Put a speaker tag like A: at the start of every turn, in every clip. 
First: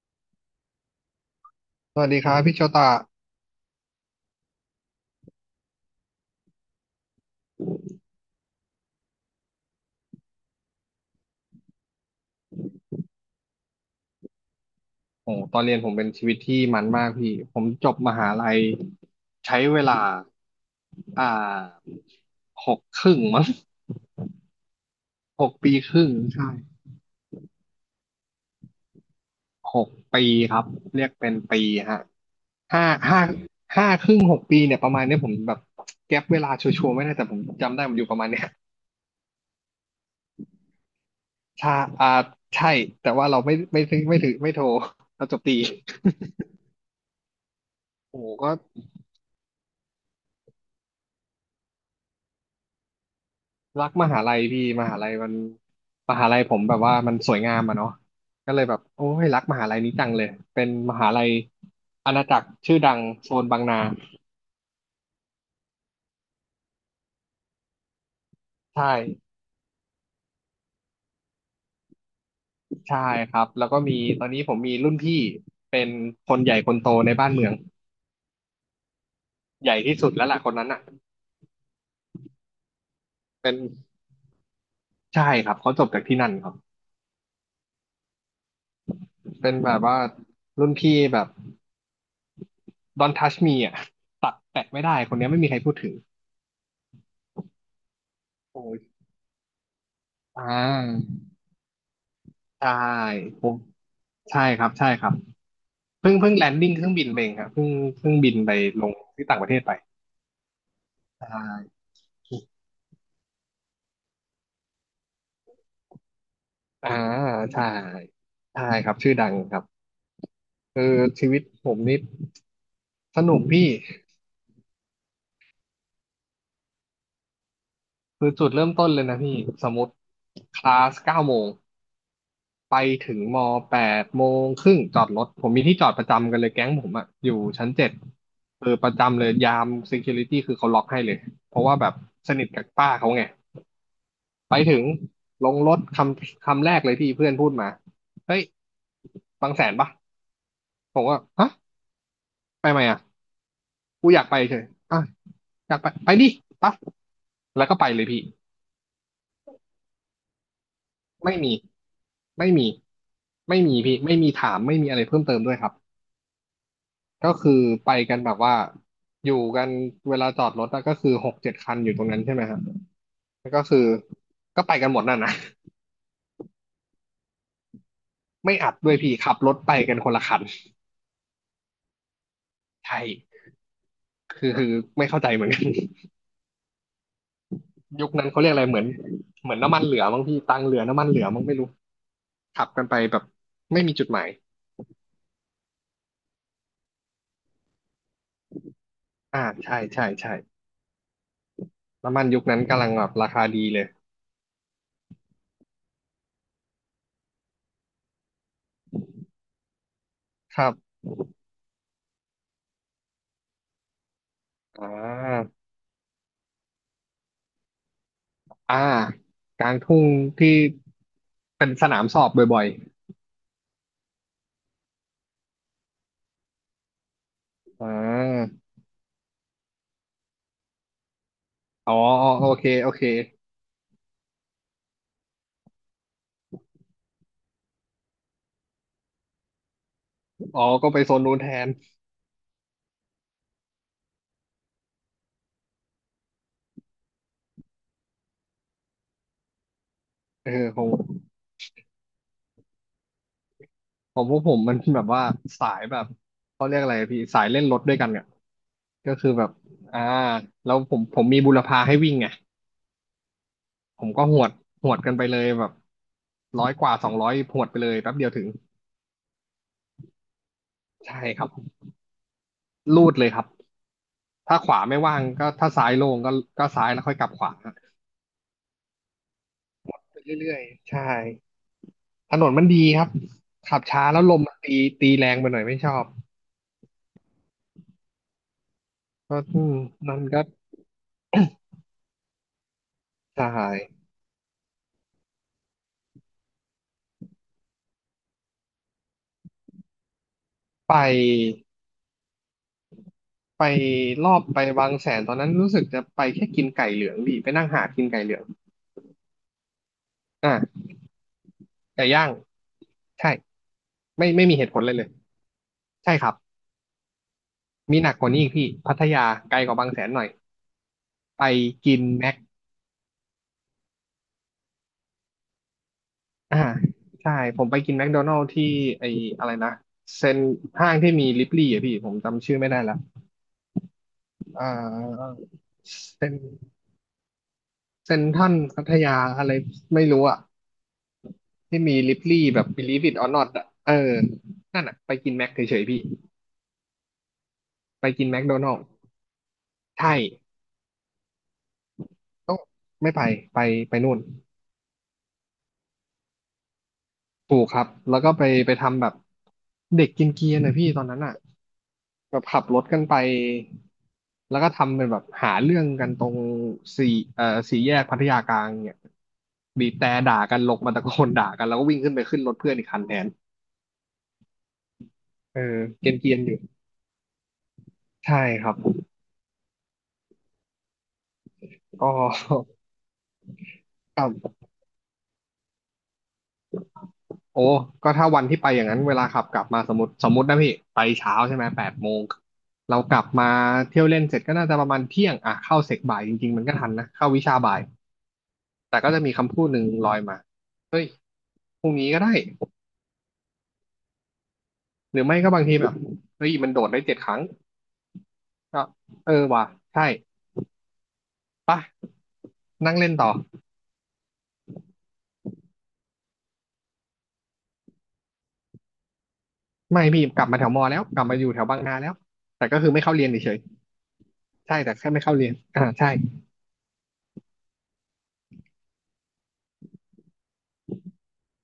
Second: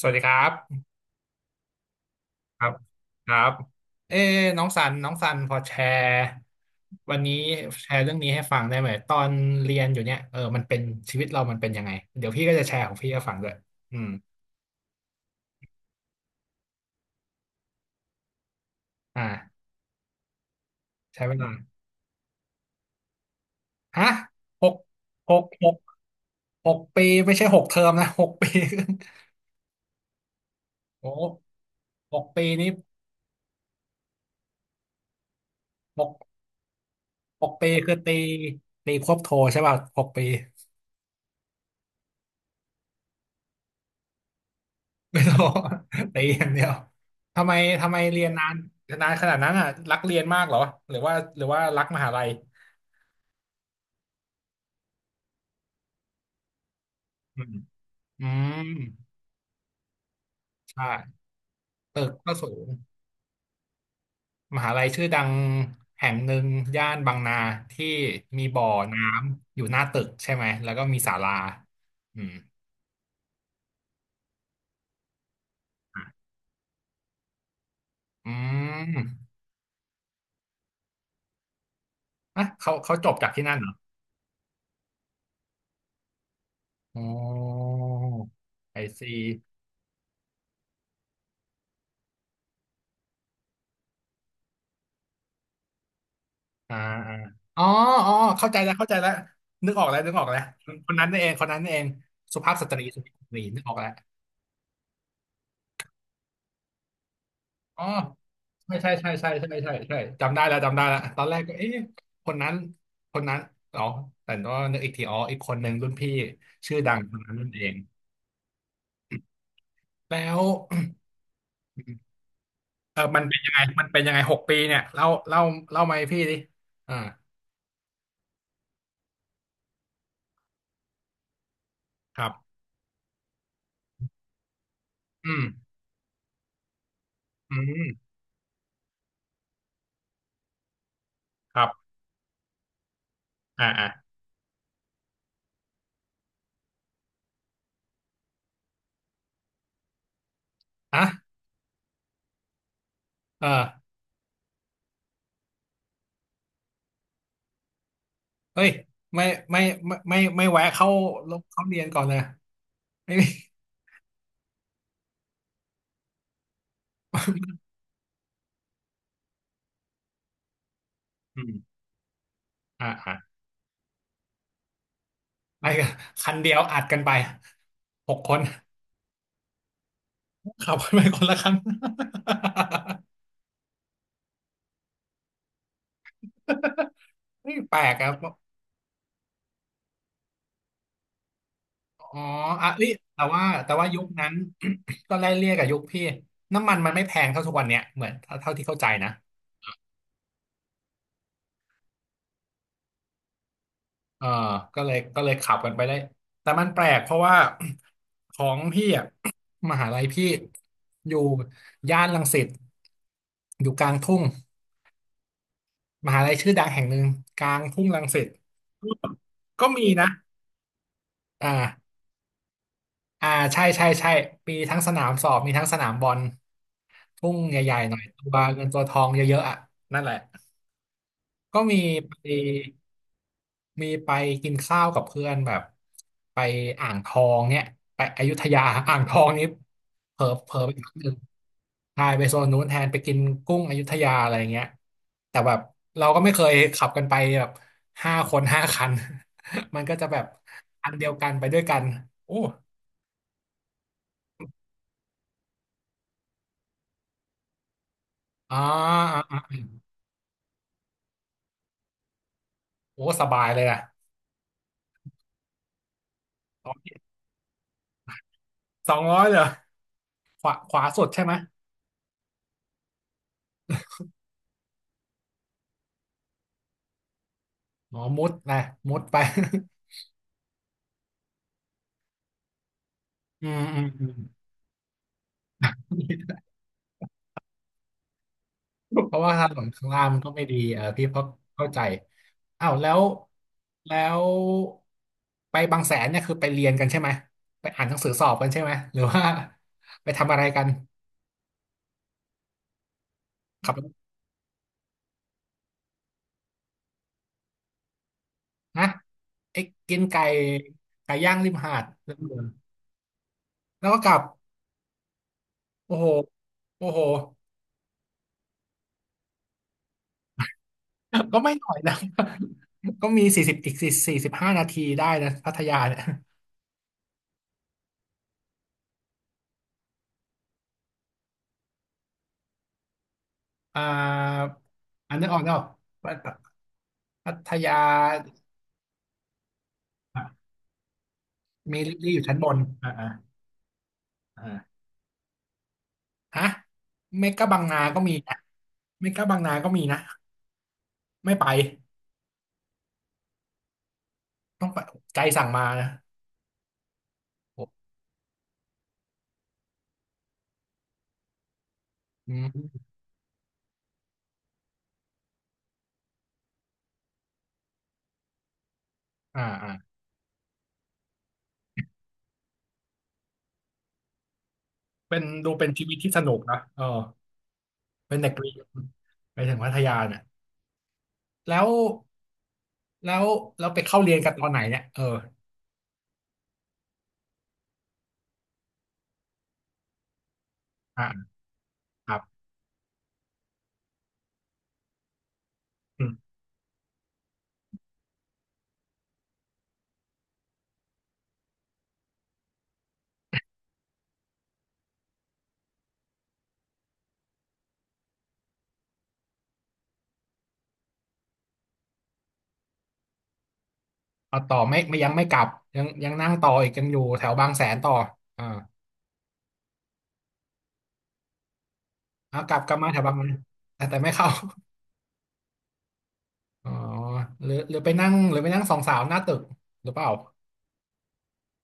A: สวัสดีครับ
B: สวัสดีครับพี่
A: ค
B: โช
A: รับ
B: ตะ
A: ครับเอ้น้องสันพอแชร์วันนี้แชร์เรื่องนี้ให้ฟังได้ไหมตอนเรียนอยู่เนี่ยเออมันเป็นชีวิตเรามันเป็นยังไงเดี๋ยวพี่ก็จะแชร์ของพี่ให้ฟังด้วยอืม
B: โอ้ตอนเรียนผมเป็นชีวิตที่มันมากพี่ ผมจบมหาลัยใช้
A: อ่า
B: เวลา
A: ใช้
B: อ่
A: เวลา
B: าหกครึ่งมั้ง
A: ฮะหกห
B: ห
A: ก
B: ก
A: ห
B: ปี
A: ก
B: ครึ่งใช่
A: หกปีไม่ใช่หกเทอมนะหกปี
B: หกปีครับ เรีย
A: โอ้
B: กเป็นปีฮะ
A: หกปีนี้
B: ห้าห้าห้าครึ่งหกปีเนี่ยประมาณเนี้ยผมแบบ
A: หก
B: แก็ปเวลาชัวร์ๆไม่ได้แต่ผม
A: หกปี
B: จำได้
A: คื
B: มั
A: อ
B: นอยู่
A: ตี
B: ประมาณเนี้ย
A: ตีควบโทใช่ป่ะหกปี
B: ชาอ่าใช่แต่ว่าเราไม่ถือไม่โทร
A: ไม่
B: เรา
A: ต้
B: จ
A: อ
B: บ
A: ง
B: ตี
A: ตีอย่างเดียวทำไมทำไม
B: โอ้
A: เรีย
B: โห
A: นนา
B: ก็
A: นนานขนาดนั้นอ่ะรักเรียนมากเหรอหรือว่ารักมหาลัย
B: รักมหาลัยพี่มหาลัยมันมหาลัยผมแบบว่ามันสวย
A: อื
B: งา
A: ม
B: มอะเนาะ
A: อื
B: ก็
A: ม
B: เลยแบบโอ้ยรักมหาลัยนี้จังเลยเป็น
A: ใช่
B: มหาลัย
A: ตึก
B: อาณา
A: ก็
B: จัก
A: สู
B: ร
A: ง
B: ชื่อดังโซนบางนา
A: มหาลัยชื่อดังแห่งหนึ่งย่านบางนาที่มีบ่อ
B: ใช่
A: น้ำอยู่หน้าตึกใช่ไหมแล้วก็มีศาลาอืม
B: ใช่ครับแล้วก็มีตอนนี้ผมมีรุ่นพี่เป็นคนใหญ่คนโตในบ้านเมือง
A: อืม
B: ใหญ่ที่สุดแล้วล่ะคนนั้นอ่ะ
A: อ่ะเขาจบจากที่
B: เป็
A: นั่
B: น
A: นเหรอ
B: ใช่ครับเขาจบจากที่นั่นครับ
A: อ๋อไอซี
B: เป็นแบบว่ารุ่นพี่แบบ Don't touch me อ่ะตัดแตะไม่ได้คนเนี้ยไม่มีใครพูดถึง
A: อ่าอ่าอ๋ออ๋อเข้าใจ
B: โอ้
A: แล้ว
B: ย
A: เข้าใจแล้วนึกออกแล้วนึกออกแล้ว
B: อ่
A: คนนั้น
B: า
A: นี่เองคนนั้นนี่เองสุภาพส
B: ใช่
A: ตรีสุภาพสตรี
B: ผม
A: นึกออกแล้ว
B: ใช่ครับใช่ครับ เพิ่งแลนดิ้งเครื่องบินไปเองครับเพิ่ง
A: อ๋อ
B: เพิ่งบินไป
A: ใช่
B: ล
A: ใช่
B: ง
A: ใช่
B: ที่
A: ใช่
B: ต่างประเท
A: ใช่
B: ศไป
A: ใช่ใช่จำได้แล้วจำได้แล้วต
B: ใช
A: อนแรกก็เอ๊ะ
B: ่
A: คนนั้นคนนั้นอ๋อแต่ก็นึกอีกทีอ๋ออีกคนหนึ่งรุ่นพี่ชื่อ
B: อ่า
A: ดังคนนั้นนั่นเอ
B: ใช่
A: ง
B: ใช่ครับชื่อดังครับ
A: แล้ว
B: เออชีวิตผมนี่
A: เออ
B: ส
A: มันเป็
B: นุ
A: น
B: ก
A: ยังไง
B: พี่
A: มันเป็นยังไงหกปีเนี่ยเล่าเล่าเล่ามาให้พี่ดิอ่า
B: คือจุดเริ่มต้นเลยนะพี่สมมติคลาส9 โมง
A: ครับ
B: ไปถึง8 โมงครึ่งจอดรถ
A: อืม
B: ผมมีที่จอดประจำกันเลยแก๊งผมอะอยู่
A: อื
B: ชั้น 7
A: ม
B: เออประจำเลยยาม security คือเขาล็อกให้เลยเพ
A: ครั
B: ราะว่าแบ
A: บ
B: บสนิทกับป้าเขาไง
A: อ่าอ่า
B: ไปถึงลงรถคำคำแรกเลยที่เพื่อนพูดมาเฮ้ยบางแสนปะผ
A: อ่ะ
B: มว่าฮะไปไหมอ่ะ
A: เออ
B: กูอยากไปเฉยอ่ะอยากไปดิปั๊บแล้วก็ไปเลยพี่
A: เฮ้ยไม่ไม่ไม่ไม่ไม่แวะเข้า
B: ไม่มี
A: เขาเรียนก่อนเลย
B: ไม่มี
A: ไม่มี
B: ไม่มีพี่ไม่มีถามไม่มีอะไรเพิ่มเติมด้วยครับก็คือไปกันแบบว่าอยู่กันเวลาจอดรถอะก็คือหก
A: อื
B: เจ็
A: ม
B: ดคันอยู่ตรงนั้นใช่ไหมครับ
A: อ่าอ่า
B: ก็คือก็ไปกันหมดนั่นนะ
A: ไปกันคันเดียวอัดกันไปหกคน
B: ไม่อัดด้วยพี่ขับรถไปกันคนละคัน
A: ขับกันไปคนละคัน
B: ใช่คือไม่เข้าใจเหมือนกัน
A: ้ แปลก
B: ยุ
A: อะ
B: คนั้นเขาเรียกอะไรเหมือนน้ำมันเหลือมั้งพี่ตังค์เหลือน้ำมันเหลือมั้งไม่รู้
A: อ๋อ
B: ขั
A: อ่ะ
B: บกั
A: เอ้
B: น
A: ย
B: ไปแบ
A: แต่
B: บ
A: ว่าแต่
B: ไม่
A: ว่า
B: มี
A: ยุ
B: จุ
A: ค
B: ดหมา
A: นั้
B: ย
A: น ก็ไล่เลี่ยกับยุคพี่น้ำมันมันไม่แพงเท่าทุกวันเนี้ยเหมือนเท่าที่เข้าใจนะ
B: ใช่ใช่ใช่น้ำมันยุคนั้นกำลังแบบราคาดีเลย
A: เออก็เลยขับกันไปได้แต่มันแปลกเพราะว่า ของพี่อ่ะ มหาลัยพี่
B: ครับ
A: อยู่ย่านรังสิตอยู่กลางทุ่ง
B: อ่า
A: มหาลัยชื่อดังแห่งหนึ่งกลางทุ่งรังสิต
B: อ่า
A: ก็
B: ก
A: ก็
B: ลาง
A: มี
B: ทุ่
A: นะ
B: งที่
A: อ
B: เป็นส
A: ่า
B: นามสอบบ่อย
A: อ่าใช่ใช่ใช่มีทั้งสนามสอบมีทั้งสนามบอลทุ่งใหญ่
B: ๆ
A: ๆหน่อยตัวเงินตัวทองเยอะๆอ่ะนั่นแหละ ก็มี
B: อ๋อ
A: ไป
B: โอเคโอเค
A: มีไปกินข้าวกับเพื่อนแบบไปอ่างทองเนี่ยไปอยุธยา อ่างทองนี้เผลอเผลอ
B: อ๋อ
A: ไปนิ
B: ก็
A: ด
B: ไป
A: นึ
B: โซ
A: ง
B: นนู้นแทน
A: ใช่ไปโซนนู้นแทนไปกินกุ้งอยุธยาอะไรเงี้ยแต่แบบเราก็ไม่เคยขับกันไปแบบห้าคนห้าคัน มันก็จะแบบ
B: เออขอ
A: อั
B: ง
A: นเดียวกันไปด้วยกันโอ้
B: ของพวกผมมันแบบว่าสายแบบเขาเรียกอะไรพี่สายเล่นรถด้วยกันอ่ะ
A: อ่า
B: ก็
A: อ่า
B: คือแบบ
A: อ่า
B: อ่าแล้วผมมีบุรพาให้วิ่งไง
A: โอ้สบายเลยอะ
B: ผมก็หวดหวดกันไปเลยแบบร้
A: ส
B: อย
A: อ
B: กว่า
A: ง
B: สองร้อยหวดไปเลยแป๊บเดียวถึง
A: สองร้อยเยเหรอขวาสุด
B: ใช่
A: ใช่ไหมย
B: ครับลูดเลยครับถ้าขวาไม่ว่างก็ถ้าซ้ายโล่งก็ซ้ายแล้วค่อยกลับขวา
A: อ๋อมุดนะมุดไป
B: ไปเรื่อยๆใช่ถนนมันดีครับ
A: อืมอ
B: ขับช้า
A: ืม
B: แล้วลมมันตีแรงไปหน่อยไม่ชอบ
A: เพราะว่า
B: ก็
A: ถน
B: อื
A: น
B: ม
A: ข้างล่าง
B: มั
A: มั
B: น
A: นก็
B: ก็
A: ไม่ดีเออพี่เพราะเข้าใจอ้าวแล้ว
B: ใช่
A: แล้วไปบางแสนเนี่ยคือไปเรียนกันใช่ไหมไปอ่านหนังสือสอบกันใช่ไหมหรือว่า ไปทำอะไรกัน
B: ไปไป
A: ขับรถ
B: รอบไปบางแสนตอนนั้นรู้สึกจะไปแค่กินไก่เหลืองดิไปนั่งหากินไก่เหลือง
A: นะไอ้กินไก่
B: อ่า
A: ไก่ย่างริมหาด
B: ไก่
A: แล้ว
B: ย่าง
A: เดิน
B: ใช่
A: แล้วก็กลับ
B: ไม่ไม่มีเหตุผลเลยเลย
A: โอ้โห
B: ใช่ครับ
A: โอ้โห
B: มีหนักกว่านี้อีกพี่พัทยาไกลกว่าบางแสนหน่อย
A: ก็
B: ไป
A: ไม่หน่อย
B: กิ
A: นะ
B: นแม็ก
A: ก็มีสี่สิบอีกสี่สิบห้านาทีได้นะพัทยาเนี่ย
B: อ่าใช่ผมไปกินแมคโดนัลด์ที่ไออะไรนะเซ็นห้างที่มีลิปลี่อ่ะพี่ผมจำชื่อไม่ได้ละ
A: อ่า
B: อ่า
A: อันนึกออกเนาะ
B: เซ็น
A: พัทยา
B: เซนทรัลพัทยาอะไรไม่รู้อ่ะ
A: เมี
B: ที่
A: ลิ
B: มี
A: ลลี่
B: ลิ
A: อ
B: ป
A: ยู่ชั้นบ
B: ลี่
A: น
B: แบบ
A: อ่า
B: Believe
A: อ่า
B: it or not อ่ะเออ
A: อ่า
B: นั่นอ่ะไปกินแม็กเฉยๆพี่
A: ฮะเมกะบางนาก็
B: ไป
A: มี
B: กิน
A: นะ
B: แมคโดนัลด์
A: เมกะบางนา ก็มีนะ
B: ใช่
A: ไม่ไป
B: ต้องไม่ไปไปไปนู่น
A: ต้องไปใจสั่งมานะ
B: ถูกค
A: โอ้
B: รับแล้วก็ไปทำแบบเด็กกินเกียร์หน่อยพี่ตอนนั้นอ่ะ
A: อื
B: แบบขับร
A: ม
B: ถกันไป แล้วก็ทำเป็นแบบหาเรื่องกันตรงสี่เอ่อสี่แยกพัทยากลางเนี่ย
A: อ่าอ่า
B: บีบแตรด่ากันลงมาตะโกนด่ากันแล้วก็วิ่งขึ้นไปขึ้นรถเพื่อนอีกคันแทน
A: เป็นดู
B: เอ
A: เป็น
B: อ
A: ชีวิต
B: เก
A: ที่สนุ
B: รีย
A: ก
B: นๆอ
A: นะ
B: ยู่
A: เออเป็นเด็ก
B: ใช่
A: เรียน
B: ครับ
A: ไปถึงพัทยาเนี่ยแล้ว
B: ก็
A: แล้วแล้วไปเข้าเรียน
B: ก
A: กันตอนไหน
B: ็
A: เนี่ยเออ
B: โอ้ก็ถ้าวันที่ไปอย่างนั้นเวลาขับกลับมาสมมตินะพี่ไป
A: อ่า
B: เช้าใช่ไหมแปด
A: ค
B: โม
A: รั
B: ง
A: บ
B: เรากลับมาเที่ยวเล่นเสร็จก็น่าจะประมาณเที่ยงอ่ะเข้าเสก
A: อืม
B: บ่ายจริงๆมันก็ทันนะเข้าวิชาบ่าย แต่ก็จะมีคำพูดหนึ่งลอยมาเฮ้ยพรุ่งนี้ก็ได้ หรือไม่ก็บางทีแบบเฮ้ยมันโดดได้เจ็ดครั้งก็เออว่ะใช่ปะนั่งเล่นต่อ
A: เอาต่อไม่ไม่ยังไม่กลับ ยังยังนั่งต่ออีกยังอยู่แถวบางแสนต่ออ่า
B: ไม่พี่กลับมาแถวมอแล้วกลับมาอยู่แถวบางนาแล้ว
A: เอากลับ
B: แต่
A: กลั
B: ก็
A: บมา
B: คือ
A: แถ
B: ไม่
A: วบา
B: เข้า
A: งแส
B: เรียน
A: นา
B: เฉย
A: แต่แต่ไม่เข้า
B: ๆใช่แต่แค่ไม่เข้าเรียนอ่าใช่
A: อ๋อหรือหรือไปนั่งหรือไปนั่งสองสาวหน้าตึกหรือเปล่า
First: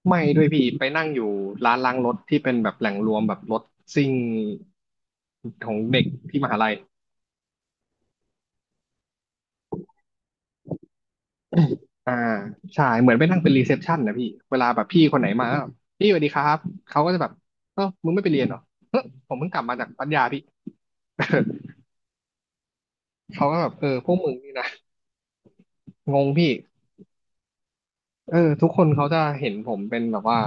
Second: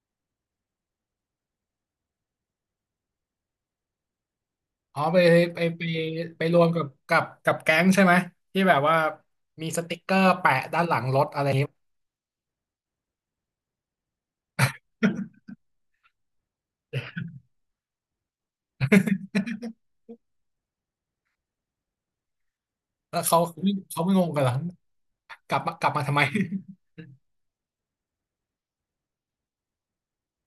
B: ไม่ด้วยพี่ไปนั่งอยู่ร้านล้างรถที่เป็นแบบแหล่งรวมแบบรถซิ่ง
A: อ๋อไปไป
B: ของ
A: ไป
B: เด็กที่
A: ไป
B: ม
A: ร
B: หา
A: วม
B: ลัย
A: กับแก๊งใช่ไหมที่แบบว่ามีสติกเกอร์แปะด้านหลังรถอะไรอย่างเงี้ย
B: อ่าใช่เหมือนไปนั่งเป็นรีเซพชันนะพี่เวลาแบบพี่คนไหนมาก็พี่สวัสดีครับเขาก็จะแบบเออมึงไม่ไปเรียนเหรอเฮ้ยผมเพิ่งกลับมาจากปัญญาพี่
A: แล้วเขา
B: เขาก็แบบเออ
A: เขา
B: พ
A: ไม่
B: วก
A: งง
B: มึง
A: กันเหร
B: นี่
A: อ
B: นะ
A: กลับมากลับมาทำ
B: ง
A: ไม
B: งพี่ เออทุกคนเขาจะเห็นผมเป็นแบบว่า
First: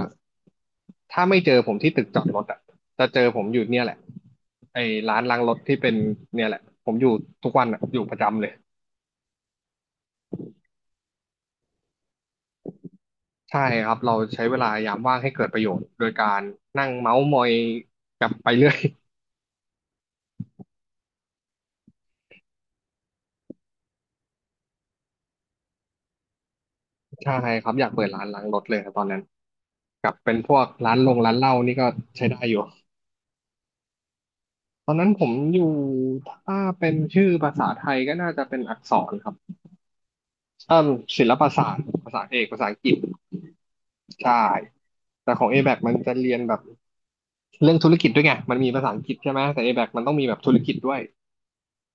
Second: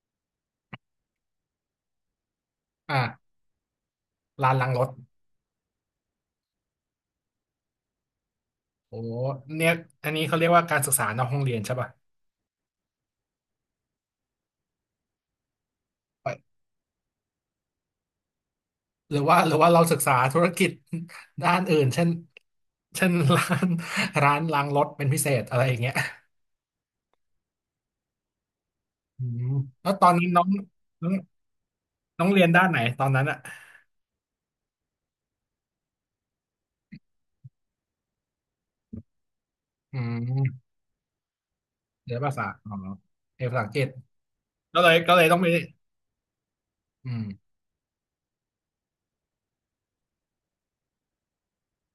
B: ถ้าไม่เจอผมที่ตึกจอดรถอ่ะจะเจอ
A: อ่า
B: ผมอยู่เนี่ยแหละ
A: ลานหลังร
B: ไอ้
A: ถ
B: ร้านล้างรถที่เป็นเนี่ยแหละผมอยู่ทุกวันอะอยู่ประจำเลย
A: โอ้เนี่ยอันนี้เขาเรียกว่าการศึกษานอกห้องเรียนใช่ป่ะ
B: ใช่ครับเราใช้เวลายามว่างให้เกิดประโยชน์โดยกา
A: ไป
B: รนั่งเมาส์มอยกับไปเรื่อย
A: หรือว่าเราศึกษาธุรกิจ ด้านอื่นเช่นร้าน ร้านล้างรถเป็นพิเศษอะไรอย่างเงี้ย
B: ใช่ครับอยากเปิดร้านล้างรถเลยครับตอนนั้
A: อื
B: น
A: มแล้วตอ
B: กั
A: น
B: บ
A: นี้
B: เป็น
A: น้อง
B: พวกร้านลงร้านเหล้านี่ก็
A: น้
B: ใช้
A: องเรี
B: ได้
A: ยน
B: อยู่
A: ด้านไหนตอนนั้นอ่ะ
B: ตอนนั้นผมอยู่ถ้าเป็นชื่อภาษาไทยก็น่าจะเป็นอักษรครับ
A: อืม
B: เอ่มศิลปศาสตร์
A: เรี
B: ภา
A: ยน
B: ษา
A: ภา
B: เอ
A: ษา
B: กภาษา
A: อ๋อ
B: อังกฤษ
A: เรียนภาษาอังกฤษ
B: ใช่
A: ก็เลย
B: แต่
A: ต้อง
B: ข
A: ไป
B: อง a b a คมันจะเรียนแบบ
A: อืม
B: เรื่องธุรกิจด้วยไงมันมีภาษาอังกฤษใช่ไหมแต่ a b a คมันต้องมีแบบธุรกิจด้วย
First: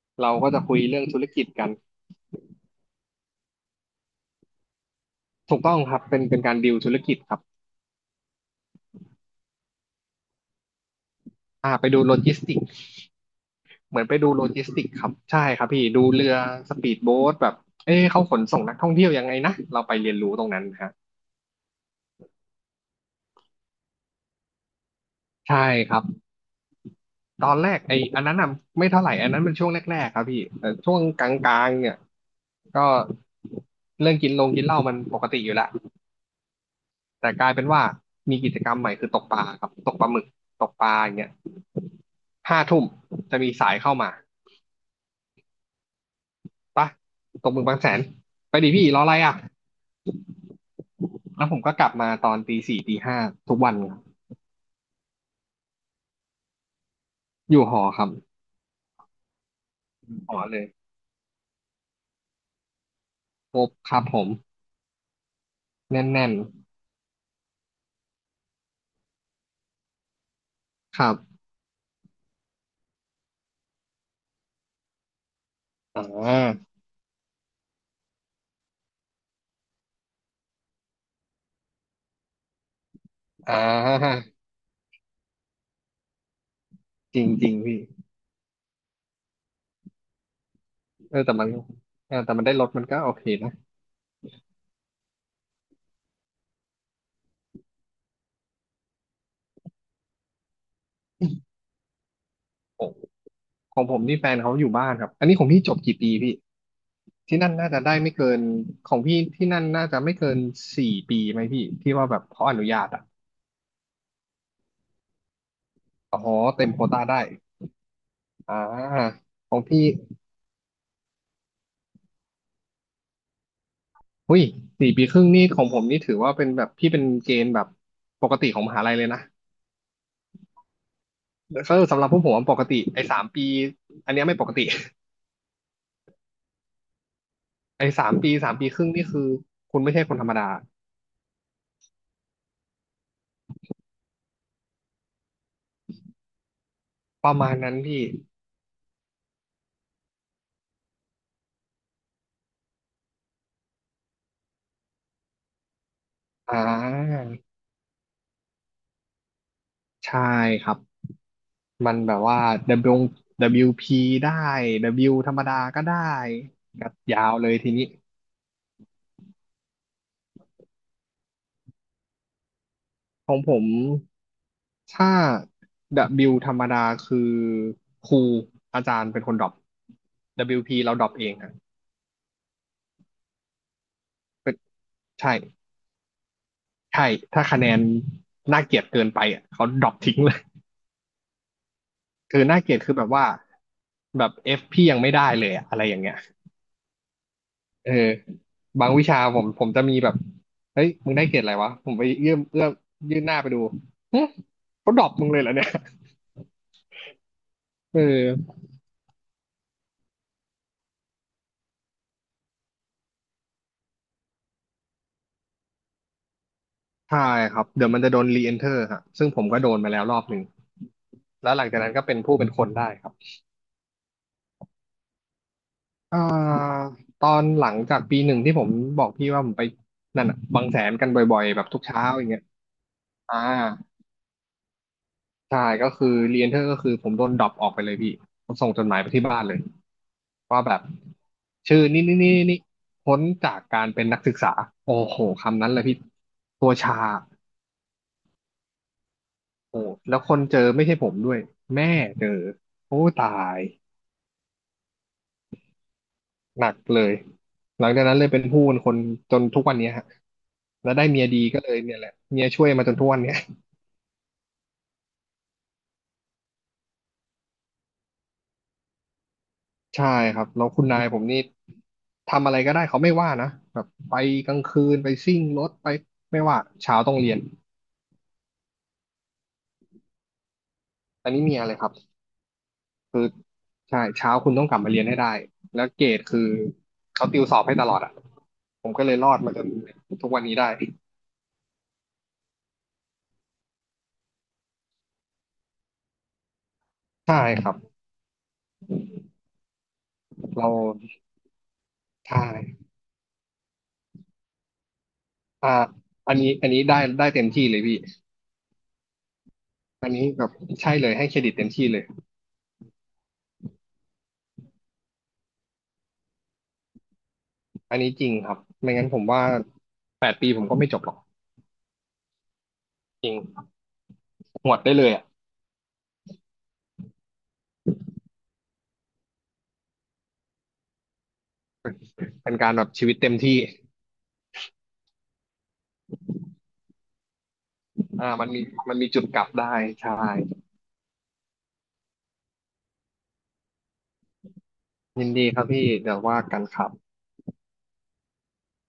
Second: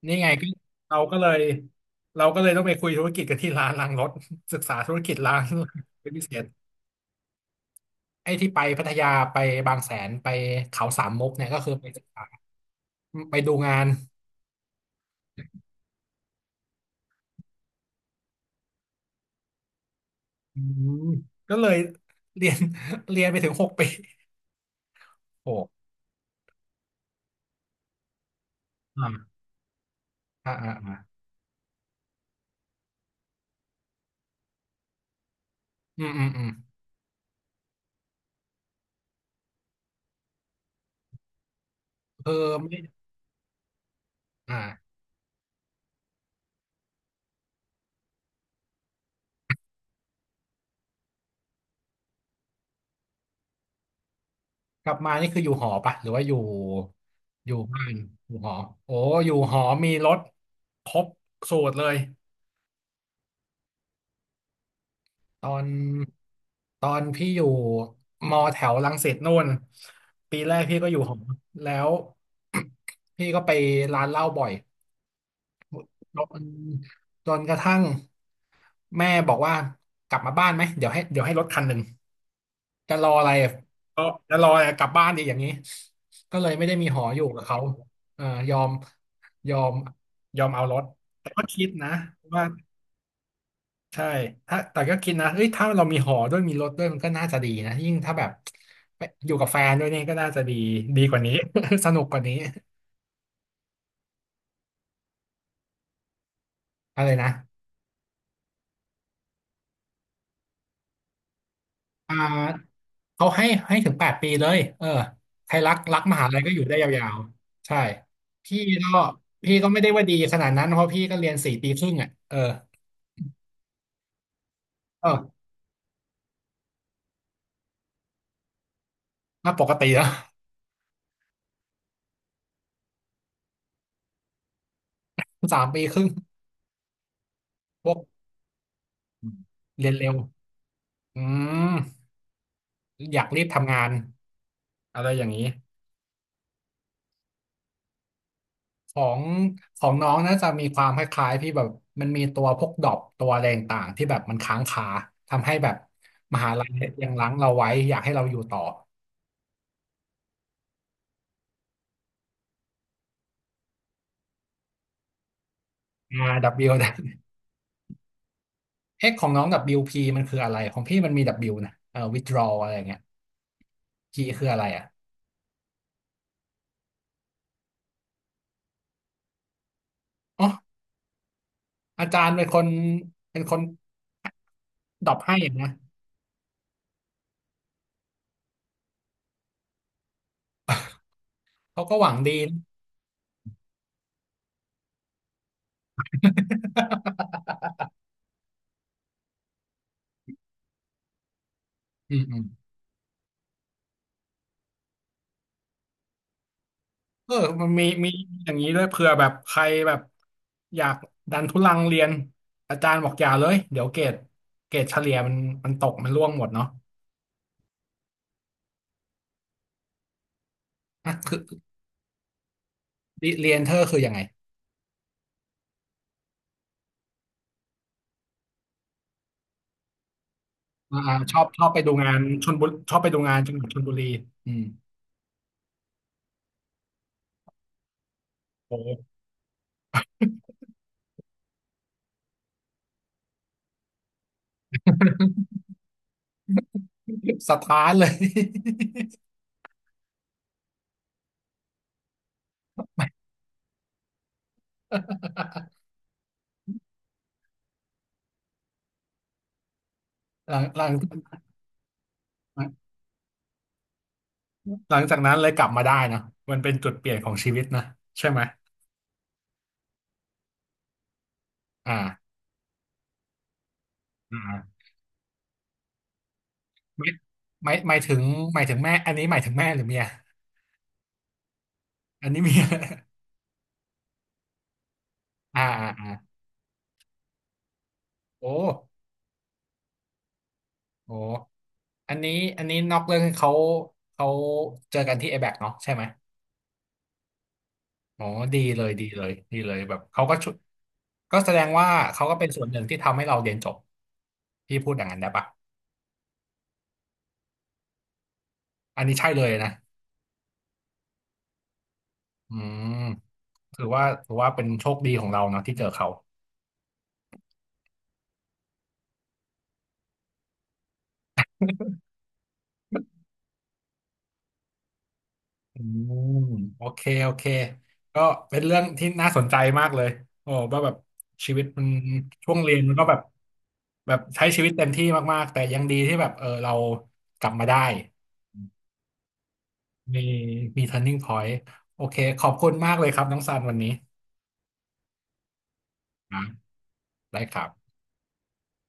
A: นี่ไง
B: เรา
A: ก็
B: ก็จะคุย
A: เรา
B: เรื่อง
A: ก็
B: ธุร
A: เลย
B: กิจกัน
A: เราก็เลยต้องไปคุยธุรกิจกับที่ร้านล้างรถ ศึกษาธุรกิจร้าน
B: ถูกต้องครั บ
A: เป็น
B: เป็
A: พิ
B: น
A: เศ
B: เป็น
A: ษ
B: การดีลธุรกิจครับ
A: ไอ้ที่ไปพัทยาไปบางแสนไปเขาสามมุกเนี่ยก็คื
B: อ่า
A: อ
B: ไป
A: ไป
B: ดู
A: ศึก
B: โล
A: ษา
B: จิสติก
A: ไปดูงาน
B: เหมือนไปดูโลจิสติกครับใช่ครับพี่ดูเรือสปีดโบ๊ทแบบเอ๊ะเขาขนส่งนักท่องเที่ยวยังไงนะเราไปเรียนรู้ตรง
A: อื
B: นั้นฮะ
A: มก็เลยเรียนเรียนไปถึงหกปีโอ้
B: ใช่ครับ ตอนแรกไอ้อันนั้นน่ะไม่เท่าไหร่อัน
A: อ่า
B: นั้นมันช่วงแรกๆครับพี่
A: อ่า
B: แต่
A: อ่า
B: ช่วงกลางๆเนี่ยก็เรื่องกินลงกินเหล้ามันปกติอยู่แล้ว
A: อืมอืมอืม
B: แต่กลายเป็นว่ามีกิจกรรมใหม่คือตกปลาครับตกปลาหมึกตกปลาอย่างเงี้ย
A: เออ
B: ห้า
A: ไม่
B: ทุ่มจะมีสายเข้ามา
A: อ่า
B: ปะตกหมึกบางแสนไปดิพี่รออะไรอ่ะแล้วผมก็กลับมาตอนตีสี่ตีห้าทุกวันครับ
A: กลับมานี่คืออยู่หอปะหรือว่าอยู่อ
B: อ
A: ยู่
B: ยู่หอ
A: บ้าน
B: ครับ
A: อยู่หอโอ้อยู่หอมีรถ
B: หอเลย
A: ครบสูตรเลย
B: ครบครับผม
A: ตอน
B: แน่น
A: ตอนพี่อยู่มอแถวรังสิตนู่นปีแรกพี่ก็อ
B: ๆ
A: ยู่
B: ครั
A: หอ
B: บ
A: แล้ว พี่ก็ไปร้านเหล้าบ่อย
B: อ
A: จน
B: ่า
A: จนกระทั่งแม่บอกว่ากลับมาบ้านไหมเดี๋ยวให้รถคันหนึ่ง จะรออะไร
B: อ่
A: ก็
B: า
A: จะรออะไรกลับบ้านดีอย่างนี้ก็เลยไม่ได้มีหออ
B: จริ
A: ยู่
B: ง
A: กับ
B: จริง
A: เขา
B: พี่
A: เออยอมยอมยอมเอารถ
B: เออ
A: แต่
B: แต่
A: ก็
B: มัน
A: คิดนะ
B: เออแต่มั
A: ว่า
B: นได้รถมันก็โอเคนะ
A: ใช่ถ้าแต่ก็คิดนะเอ้ยถ้าเรามีหอด้วยมีรถด้วยมันก็น่าจะดีนะยิ่งถ้าแบบไปอยู่กับแฟนด้วยนี่ก็น่าจะดีดีกว่านี้ สนุกกว่านี้
B: ของของผมนี่แฟนเขาอยู่บ้านครับอันนี้ของพี่จบกี่ปีพี่
A: อะไรนะ
B: ที่นั่นน่าจะได้ไม่เกินของพี่ที่นั่นน่าจะไม่เกินสี่ปีไหมพี่ที่ว่า
A: อ่
B: แบบเขาอนุญา
A: า
B: ตอ่ะ
A: เขาให้ถึงแปดปีเลยเออใครรักม
B: อ๋อ
A: หาลัยก็อยู่
B: เต็ม
A: ได้
B: โควต้า
A: ยาว
B: ได้
A: ๆใช่
B: อ่า
A: พี่ก็
B: ข
A: พี่
B: อง
A: ก็ไม่
B: พี่
A: ได้ว่าดีขนาดนั้นเพราะพี่ก็เรียนสี่ปีครึ่งอ่ะเออ
B: หุ้ยสี่ปีครึ่ง
A: เออ
B: นี่ของผมนี่ถือว่าเป็นแบบพี่เป็นเกณฑ์แบบปกติของมหาลัยเลยนะ
A: น่าปกติแล้ว
B: ก็สำหรับพวกผมอะปกติไอ้สามปีอันเนี้ยไม่ปกติ
A: สามปีครึ่ง พว
B: ไอ้
A: ก
B: สามปีสามปีครึ่งนี่คือคุณ
A: เรีย
B: ไม่
A: น
B: ใช่
A: เร็
B: ค
A: ว
B: นธรรมดา
A: อืมอยากรีบทำงานอะไรอย่างนี้
B: ประมาณนั้นพี่
A: ของของน้องน่าจะมีความคล้ายๆพี่แบบมันมีตัวพวกดรอปตัวอะไรต่างๆที่แบบมันค้างคาทำให้แบบมหา
B: อ่
A: ลัยยังรั้งเรา
B: า
A: ไว้อยากให้เราอยู่ต่อ
B: ใช่ครับมันแบบว่า W WP ได้ W ธรรมดาก็ได้
A: อา W
B: ก
A: นะ
B: ดยาวเลยทีนี้
A: เอ็กของน้อง WP มันคืออะไรของพี่มันมี W นะwithdraw อะไรอย่างเงี้ย
B: ของผม
A: G คืออะไรอ่ะ
B: ถ้า W ธรรมดาคือครูอาจารย์เป็นคนดรอป
A: อ๋อ
B: WP เบิลยูพีเราดรอปเองอ่ะ
A: อาจารย์เป็นคน
B: เป็น
A: ดรอป
B: ใช่
A: ให้นะ
B: ใช่ถ้าคะแนนน่าเกลียดเกินไปอ่ะเขาดรอปทิ้งเลย
A: เขาก็หวังดี
B: คือ
A: นะ
B: น่าเกลียดคือแบบว่าแบบ F พี่ยังไม่ได้เลยอะอะไรอย่างเงี้ย เออบางวิชาผมจะมีแบบเฮ้ยมึงได้เกรดอะไรวะผมไป
A: อืม
B: เอื้อ
A: อื
B: ม
A: ม
B: เอื้อมยื่นหน้าไปดูเฮ้ยเขาดรอปมึงเลยเหรอเนี่ย
A: เออมันมี
B: เอ
A: มีอย่าง
B: อ
A: นี้ด้วยเผื่อแบบใครแบบอยากดันทุลังเรียนอาจารย์บอกอย่าเลยเดี๋ยวเกรดเฉลี่ยมันมันตกมันร่วงหมดเนาะ
B: ใช่ครับเดี๋ยวมันจะโดนรีเอนเทอร์ฮะซึ่งผมก็โดนมาแล้วรอบหนึ่ง
A: อ่ะคือ
B: แล้วหลังจากนั้นก็เป็นผู้เป็นคนได้ครับ
A: เรียนเธอคือยังไง
B: อ่าตอนหลังจากปีหนึ่งที่ผมบอกพี่ว่าผมไปนั่นอ่ะบางแสน
A: อ่า
B: กัน
A: ช
B: บ่
A: อ
B: อย
A: บ
B: ๆ
A: ช
B: แบ
A: อ
B: บ
A: บไป
B: ทุก
A: ดู
B: เช้า
A: งาน
B: อย่างเงี้ย
A: ชลบุรีชอบไปดูงา
B: อ่า
A: นจังหวัดชลบุรีอืม
B: ใช่ก็คือรีเอนเทอร์ก็คือผมโดนดรอปออกไปเลยพี่ผมส่งจดหมายไป
A: โอ้
B: ที่บ้านเลยว่าแบบชื่อนี่นี่นี่นี่พ้นจากการเป็นนักศึกษาโอ้โหคำนั้นเลยพี่ตัวชา
A: สถานเลย
B: โอ้แล้วคนเจอไม่ใช่ผมด้วยแม่เจอโอ้ตาย หนักเลยหลังจากนั้นเลยเป็นผู้เป็นคนจนทุกวันเนี้ยฮะ
A: หลังหลั
B: แล้
A: ง
B: วได้เมียดีก็เลยเนี่ยแหละเมียช่วยมาจนทุกวันเนี้ย
A: หลังจากนั้นเลยกลับมาได้เนอะมันเป็นจุดเปลี่ยนของชีวิตนะใช่ไหม
B: ใช่ครับแล้วคุณนายผมนี่
A: อ่า
B: ทำอะไรก็ได้เขาไม่ว่านะแบบไป
A: อ่า
B: กลางคืนไปซิ่งรถไปไม่ว่าเช้า
A: ไม่
B: ต้องเรียน
A: ไม่หมายถึงหมายถึงแม่อันนี้หมายถึงแม่หรือเมีย
B: อันนี้มีอะไรครับ
A: อันนี้เมีย
B: คือใช่เช้าคุณต้องกลับมาเรียนให้ได้
A: อ่า
B: แล้
A: อ่า
B: วเกรด
A: อ่า
B: คือเขาติวสอบให้ตลอดอ่ะ
A: โอ้
B: ผมก็เลยรอดมาจนทุกวันนี้ได้
A: โหอันนี้อันนี้นอกเรื่องเขาเขาเจอกันที่ a อแบกเนาะใช่ไหม
B: ใช่ครับ
A: อ๋อดีเลยดีเลยดีเลยแบบเขาก็ชุ
B: เรา
A: ก็แสดงว่าเขาก็
B: ใช่
A: เป็นส่วนหนึ่งที่ทำให้เราเรียนจบพี่พูดอย่างนั้นได้ปะ
B: อ่าอันนี้ได้ได้เต็มที่เลยพี่
A: อันนี้ใช่เลยนะ
B: อันนี้แบบใช่เลยให้เครดิตเต็มที่เลย
A: อืมถือว่าเป็นโชคดีของเราเนาะที่เจอเขา
B: อันนี้จริงครับไม่งั้นผมว่าแปดปีผมก็ไม่จบหรอกจริงหมดได้เลยอ่ะ
A: อืมโอเคโอเคก็เป็นเรื่องที่น่าสนใจมากเลยโอ้ว่าแบบชีวิตมันช่
B: เป็
A: ว
B: น
A: ง
B: กา
A: เรี
B: ร
A: ยน
B: แบบ
A: มันก็
B: ชี
A: แบ
B: วิต
A: บ
B: เต็มที่
A: แบบใช้ชีวิตเต็มที่มากๆแต่ยังดีที่แบบเออเรากลับมาได้
B: อ่ามันมีจุดกลับได้ใช่
A: มีมี turning point โอเคขอบคุณมากเลยครับน้องซันวันนี้
B: ยินดีครับพี่เดี๋ยวว่า
A: นะ
B: กันครับ
A: ได้ครับ